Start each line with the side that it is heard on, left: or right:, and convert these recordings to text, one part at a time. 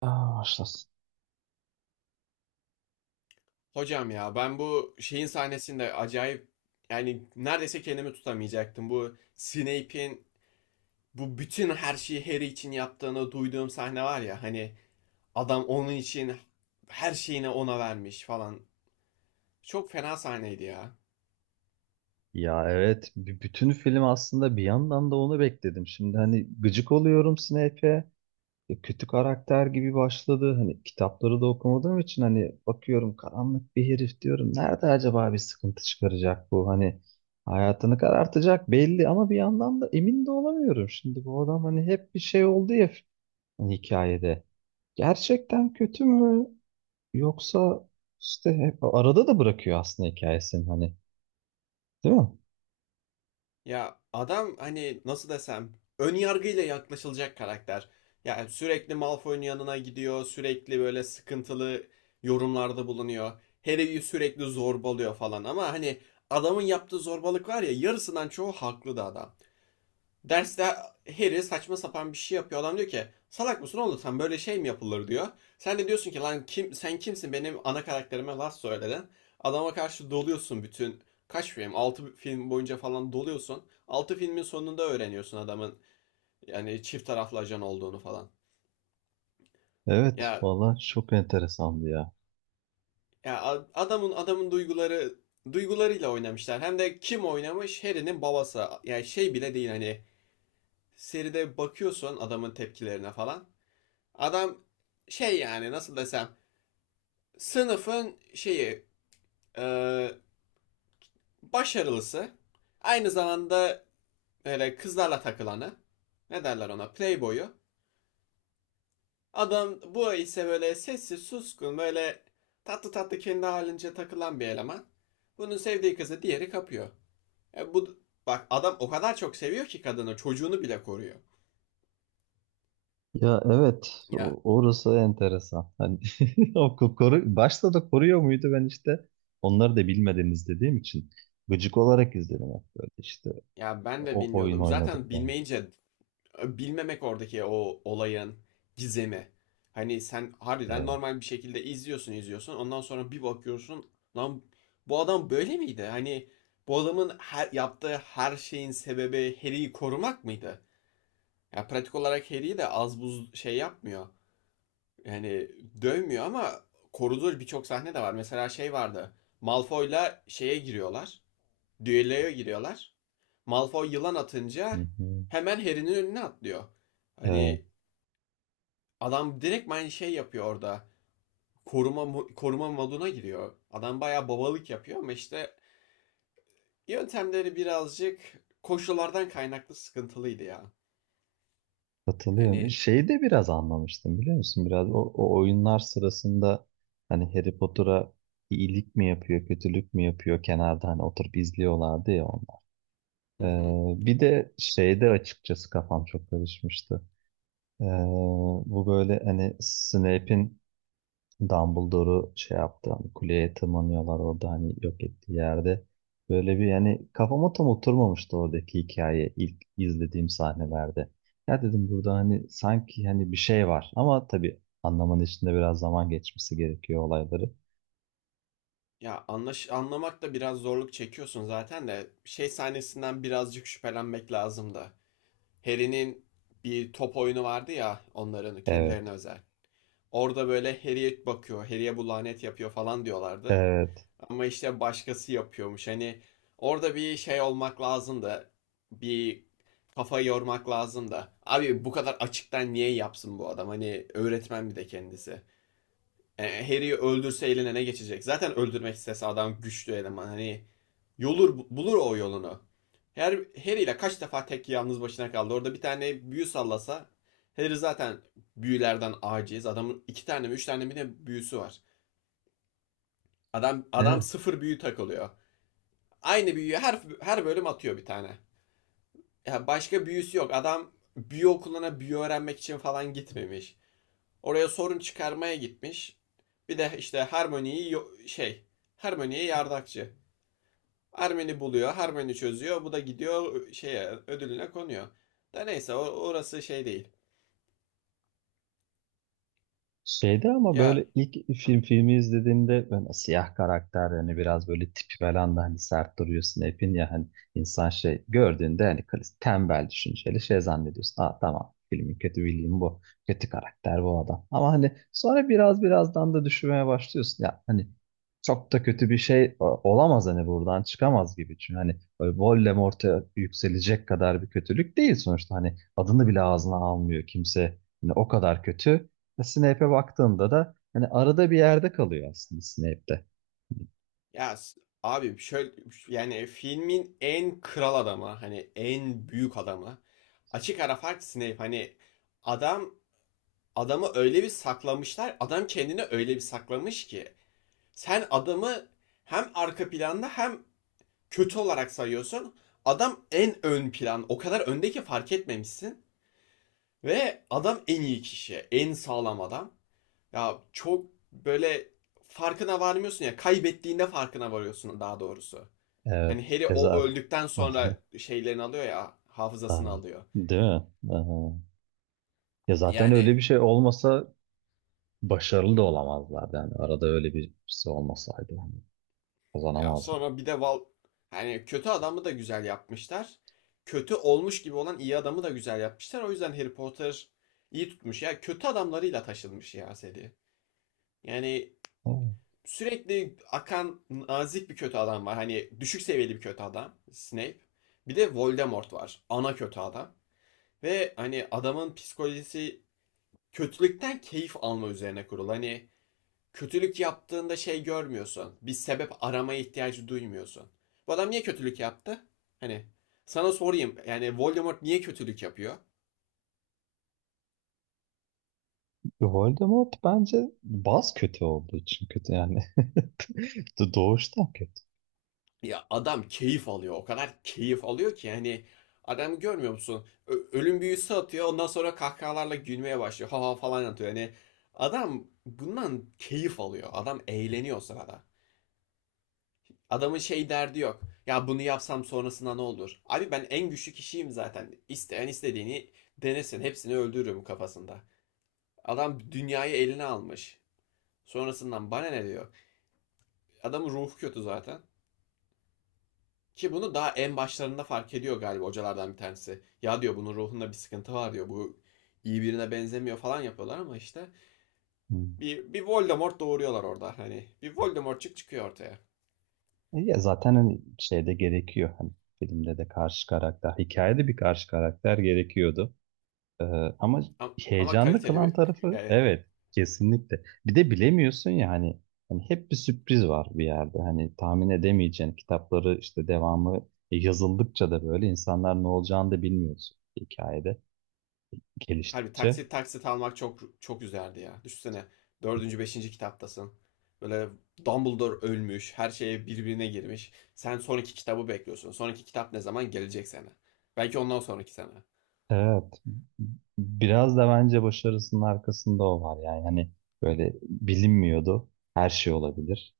right: Başlasın.
left: Hocam ya ben bu şeyin sahnesinde acayip yani neredeyse kendimi tutamayacaktım. Bu Snape'in bu bütün her şeyi Harry için yaptığını duyduğum sahne var ya hani adam onun için her şeyini ona vermiş falan. Çok fena sahneydi ya.
right: Ya evet, bütün film aslında bir yandan da onu bekledim. Şimdi hani gıcık oluyorum Snape'e. Kötü karakter gibi başladı. Hani kitapları da okumadığım için hani bakıyorum karanlık bir herif diyorum. Nerede acaba bir sıkıntı çıkaracak bu? Hani hayatını karartacak belli ama bir yandan da emin de olamıyorum. Şimdi bu adam hani hep bir şey oldu ya hani hikayede. Gerçekten kötü mü? Yoksa işte hep arada da bırakıyor aslında hikayesini hani. Değil mi?
left: Ya adam hani nasıl desem ön yargıyla yaklaşılacak karakter. Yani sürekli Malfoy'un yanına gidiyor, sürekli böyle sıkıntılı yorumlarda bulunuyor. Harry'i sürekli zorbalıyor falan ama hani adamın yaptığı zorbalık var ya yarısından çoğu haklı da adam. Derste Harry saçma sapan bir şey yapıyor. Adam diyor ki salak mısın oğlum sen böyle şey mi yapılır diyor. Sen de diyorsun ki lan kim sen kimsin benim ana karakterime laf söyledin. Adama karşı doluyorsun bütün kaç film 6 film boyunca falan doluyorsun. Altı filmin sonunda öğreniyorsun adamın yani çift taraflı ajan olduğunu falan.
right: Evet,
left: Ya
right: valla çok enteresandı ya.
left: ya adamın duygularıyla oynamışlar. Hem de kim oynamış? Harry'nin babası. Yani şey bile değil hani seride bakıyorsun adamın tepkilerine falan. Adam şey yani nasıl desem sınıfın şeyi e, başarılısı aynı zamanda böyle kızlarla takılanı ne derler ona playboyu. Adam bu ise böyle sessiz suskun böyle tatlı tatlı kendi halince takılan bir eleman. Bunun sevdiği kızı diğeri kapıyor. E bu bak adam o kadar çok seviyor ki kadını çocuğunu bile koruyor.
right: Ya evet,
left: Ya
right: orası enteresan. Hani o koru, başta da koruyor muydu ben işte onları da bilmeden izlediğim için gıcık olarak izledim hep böyle işte
left: ya ben de
right: o oyun
left: bilmiyordum.
right: oynadık
left: Zaten
right: ben.
left: bilmeyince bilmemek oradaki o olayın gizemi. Hani sen harbiden
right: Evet,
left: normal bir şekilde izliyorsun izliyorsun. Ondan sonra bir bakıyorsun lan bu adam böyle miydi? Hani bu adamın her, yaptığı her şeyin sebebi Harry'i korumak mıydı? Ya pratik olarak Harry'i de az buz şey yapmıyor. Yani dövmüyor ama koruduğu birçok sahne de var. Mesela şey vardı. Malfoy'la şeye giriyorlar. Düelloya giriyorlar. Malfoy yılan
right: hı
left: atınca
right: hı.
left: hemen Harry'nin önüne atlıyor.
right: Evet,
left: Hani adam direkt aynı şey yapıyor orada. Koruma koruma moduna giriyor. Adam bayağı babalık yapıyor ama işte yöntemleri birazcık koşullardan kaynaklı sıkıntılıydı ya.
right: katılıyorum.
left: Yani
right: Şeyi de biraz anlamıştım biliyor musun? Biraz o oyunlar sırasında hani Harry Potter'a iyilik mi yapıyor, kötülük mü yapıyor kenarda hani oturup izliyorlardı ya.
left: hı hı.
right: Bir de şeyde açıkçası kafam çok karışmıştı. Ee, Bu böyle hani Snape'in Dumbledore'u şey yaptı, hani kuleye tırmanıyorlar orada hani yok ettiği yerde. Böyle bir yani kafama tam oturmamıştı oradaki hikaye ilk izlediğim sahnelerde. Ya dedim burada hani sanki hani bir şey var ama tabii anlamanın içinde biraz zaman geçmesi gerekiyor olayları.
left: Ya anlamak da biraz zorluk çekiyorsun zaten de şey sahnesinden birazcık şüphelenmek lazım da. Harry'nin bir top oyunu vardı ya onların kendilerine
right: Evet,
left: özel. Orada böyle Harry'e bakıyor, Harry'e bu lanet yapıyor falan diyorlardı.
right: evet.
left: Ama işte başkası yapıyormuş. Hani orada bir şey olmak lazım da bir kafa yormak lazım da. Abi bu kadar açıktan niye yapsın bu adam? Hani öğretmen bir de kendisi. E, Harry'i öldürse eline ne geçecek? Zaten öldürmek istese adam güçlü eleman. Hani yolur bulur o yolunu. Her Harry ile kaç defa tek yalnız başına kaldı. Orada bir tane büyü sallasa Harry zaten büyülerden aciz. Adamın iki tane mi üç tane mi ne büyüsü var. Adam
right: Evet.
left: sıfır büyü takılıyor. Aynı büyüyü her bölüm atıyor bir tane. Ya başka büyüsü yok. Adam büyü okuluna büyü öğrenmek için falan gitmemiş. Oraya sorun çıkarmaya gitmiş. Bir de işte Harmony'yi şey, Harmony'ye yardakçı. Harmony buluyor, Harmony çözüyor. Bu da gidiyor şeye ödülüne konuyor. Da neyse orası şey değil.
right: Şeyde ama böyle
left: Ya,
right: ilk
left: hı.
right: filmi izlediğimde ben siyah karakter yani biraz böyle tipi falan da hani sert duruyor Snape'in ya hani insan şey gördüğünde hani tembel düşünceli şey zannediyorsun. Aa tamam filmin kötü bildiğim bu. Kötü karakter bu adam. Ama hani sonra birazdan da düşünmeye başlıyorsun. Ya hani çok da kötü bir şey olamaz hani buradan çıkamaz gibi. Çünkü hani böyle Voldemort'a yükselecek kadar bir kötülük değil sonuçta. Hani adını bile ağzına almıyor kimse. Hani o kadar kötü. Snape'e baktığında da hani arada bir yerde kalıyor aslında Snape'de.
left: Ya abi şöyle yani filmin en kral adamı hani en büyük adamı açık ara fark Snape hani adam adamı öyle bir saklamışlar adam kendini öyle bir saklamış ki sen adamı hem arka planda hem kötü olarak sayıyorsun. Adam en ön plan. O kadar önde ki fark etmemişsin. Ve adam en iyi kişi. En sağlam adam. Ya çok böyle farkına varmıyorsun ya. Kaybettiğinde farkına varıyorsun daha doğrusu. Hani
right: Evet.
left: Harry
right: E
left: o
right: zaten.
left: öldükten sonra şeylerini alıyor ya.
right: Aa,
left: Hafızasını alıyor.
right: Değil mi? Aha. Ya zaten öyle
left: Yani
right: bir şey olmasa başarılı da olamazlardı. Yani arada öyle birisi olmasaydı yani
left: ya
right: kazanamazlar.
left: sonra bir de yani kötü adamı da güzel yapmışlar. Kötü olmuş gibi olan iyi adamı da güzel yapmışlar. O yüzden Harry Potter iyi tutmuş ya. Kötü adamlarıyla taşınmış ya seri. Yani
right: Ama
left: sürekli akan nazik bir kötü adam var. Hani düşük seviyeli bir kötü adam Snape. Bir de Voldemort var. Ana kötü adam. Ve hani adamın psikolojisi kötülükten keyif alma üzerine kurulu. Hani kötülük yaptığında şey görmüyorsun. Bir sebep aramaya ihtiyacı duymuyorsun. Bu adam niye kötülük yaptı? Hani sana sorayım. Yani Voldemort niye kötülük yapıyor?
right: Voldemort bence baz kötü olduğu için kötü yani. Doğuştan kötü.
left: Ya adam keyif alıyor. O kadar keyif alıyor ki hani adamı görmüyor musun? Ölüm büyüsü atıyor. Ondan sonra kahkahalarla gülmeye başlıyor. Ha ha falan atıyor. Yani adam bundan keyif alıyor. Adam eğleniyor o sırada. Adamın şey derdi yok. Ya bunu yapsam sonrasında ne olur? Abi ben en güçlü kişiyim zaten. İsteyen istediğini denesin. Hepsini öldürürüm kafasında. Adam dünyayı eline almış. Sonrasından bana ne diyor? Adamın ruhu kötü zaten. Ki bunu daha en başlarında fark ediyor galiba hocalardan bir tanesi. Ya diyor bunun ruhunda bir sıkıntı var diyor. Bu iyi birine benzemiyor falan yapıyorlar ama işte
right: Hmm.
left: bir Voldemort doğuruyorlar orada. Hani bir Voldemortçuk çıkıyor ortaya.
right: E ya zaten hani şeyde gerekiyor. Hani filmde de karşı karakter, hikayede bir karşı karakter gerekiyordu. Ee, ama
left: Ama
right: heyecanlı
left: kaliteli
right: kılan
left: bir
right: tarafı
left: yani
right: evet kesinlikle. Bir de bilemiyorsun ya hani, hani hep bir sürpriz var bir yerde. Hani tahmin edemeyeceğin kitapları işte devamı yazıldıkça da böyle insanlar ne olacağını da bilmiyorsun hikayede
left: harbi
right: geliştikçe.
left: taksit taksit almak çok çok güzeldi ya. Düşünsene dördüncü, beşinci kitaptasın. Böyle Dumbledore ölmüş, her şeye birbirine girmiş. Sen son iki kitabı bekliyorsun. Son iki kitap ne zaman gelecek sana? Belki ondan sonraki sene.
right: Evet, biraz da bence başarısının arkasında o var yani hani böyle bilinmiyordu, her şey olabilir.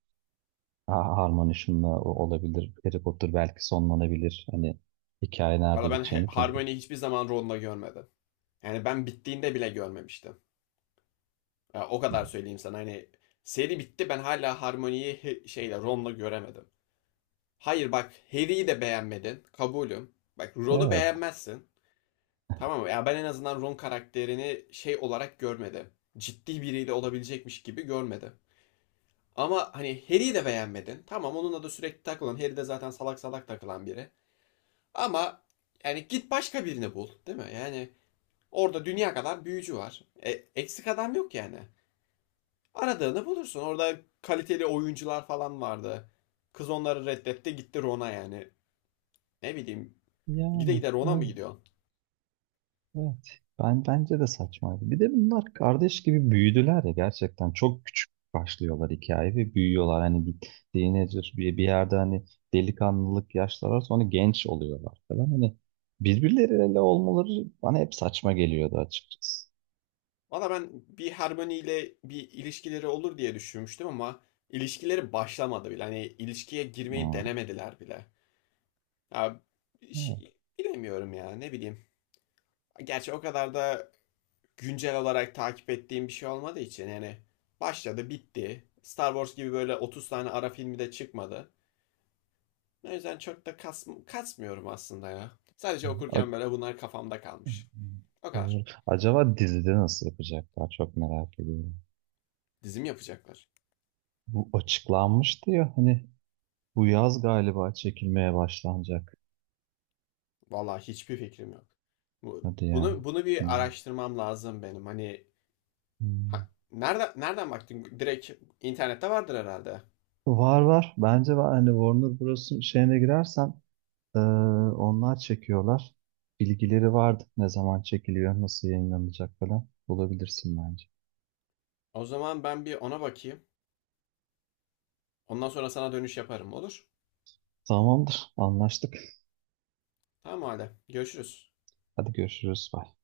right: Harmony şununla olabilir. Harry Potter belki sonlanabilir. Hani hikaye
left: Valla
right: nerede
left: ben
right: biteceğini kim bilir.
left: Hermione'yi hiçbir zaman Ron'la görmedim. Yani ben bittiğinde bile görmemiştim. Ya o kadar söyleyeyim sana hani seri bitti ben hala Harmony'yi şeyle Ron'la göremedim. Hayır bak Harry'i de beğenmedin. Kabulüm. Bak Ron'u
right: Evet.
left: beğenmezsin. Tamam mı? Ya ben en azından Ron karakterini şey olarak görmedim. Ciddi biriyle olabilecekmiş gibi görmedim. Ama hani Harry'i de beğenmedin. Tamam onunla da sürekli takılan. Harry de zaten salak salak takılan biri. Ama yani git başka birini bul, değil mi? Yani orada dünya kadar büyücü var. E, eksik adam yok yani. Aradığını bulursun. Orada kaliteli oyuncular falan vardı. Kız onları reddetti gitti Ron'a yani. Ne bileyim gide
right: Yani
left: gide Ron'a mı
right: evet,
left: gidiyor?
right: evet. Ben bence de saçmaydı. Bir de bunlar kardeş gibi büyüdüler ya, gerçekten çok küçük başlıyorlar hikaye ve büyüyorlar. Hani bir teenager bir yerde hani delikanlılık yaşları var, sonra genç oluyorlar falan. Hani birbirleriyle olmaları bana hep saçma geliyordu açıkçası.
left: Valla ben bir Hermione ile bir ilişkileri olur diye düşünmüştüm ama ilişkileri başlamadı bile. Hani ilişkiye girmeyi
right: Hmm.
left: denemediler bile. Ya,
right: Evet.
left: bilemiyorum ya ne bileyim. Gerçi o kadar da güncel olarak takip ettiğim bir şey olmadığı için yani başladı bitti. Star Wars gibi böyle 30 tane ara filmi de çıkmadı. O yüzden çok da kasmıyorum aslında ya. Sadece
right: A-
left: okurken böyle bunlar kafamda kalmış. O
right: Doğru.
left: kadar.
right: Acaba dizide nasıl yapacaklar çok merak ediyorum.
left: Dizim yapacaklar.
right: Bu açıklanmıştı ya hani bu yaz galiba çekilmeye başlanacak.
left: Vallahi hiçbir fikrim yok. Bu,
right: Hadi ya.
left: bunu bunu bir
right: Hmm.
left: araştırmam lazım benim. Hani
right: Hmm.
left: ha, nereden nereden baktın? Direkt internette vardır herhalde.
right: Var var. Bence var. Hani Warner Bros'un şeyine girersen eee, onlar çekiyorlar. Bilgileri vardı. Ne zaman çekiliyor, nasıl yayınlanacak falan. Bulabilirsin bence.
left: O zaman ben bir ona bakayım. Ondan sonra sana dönüş yaparım olur?
right: Tamamdır. Anlaştık.
left: Tamam hadi. Görüşürüz.
right: Hadi görüşürüz. Bye.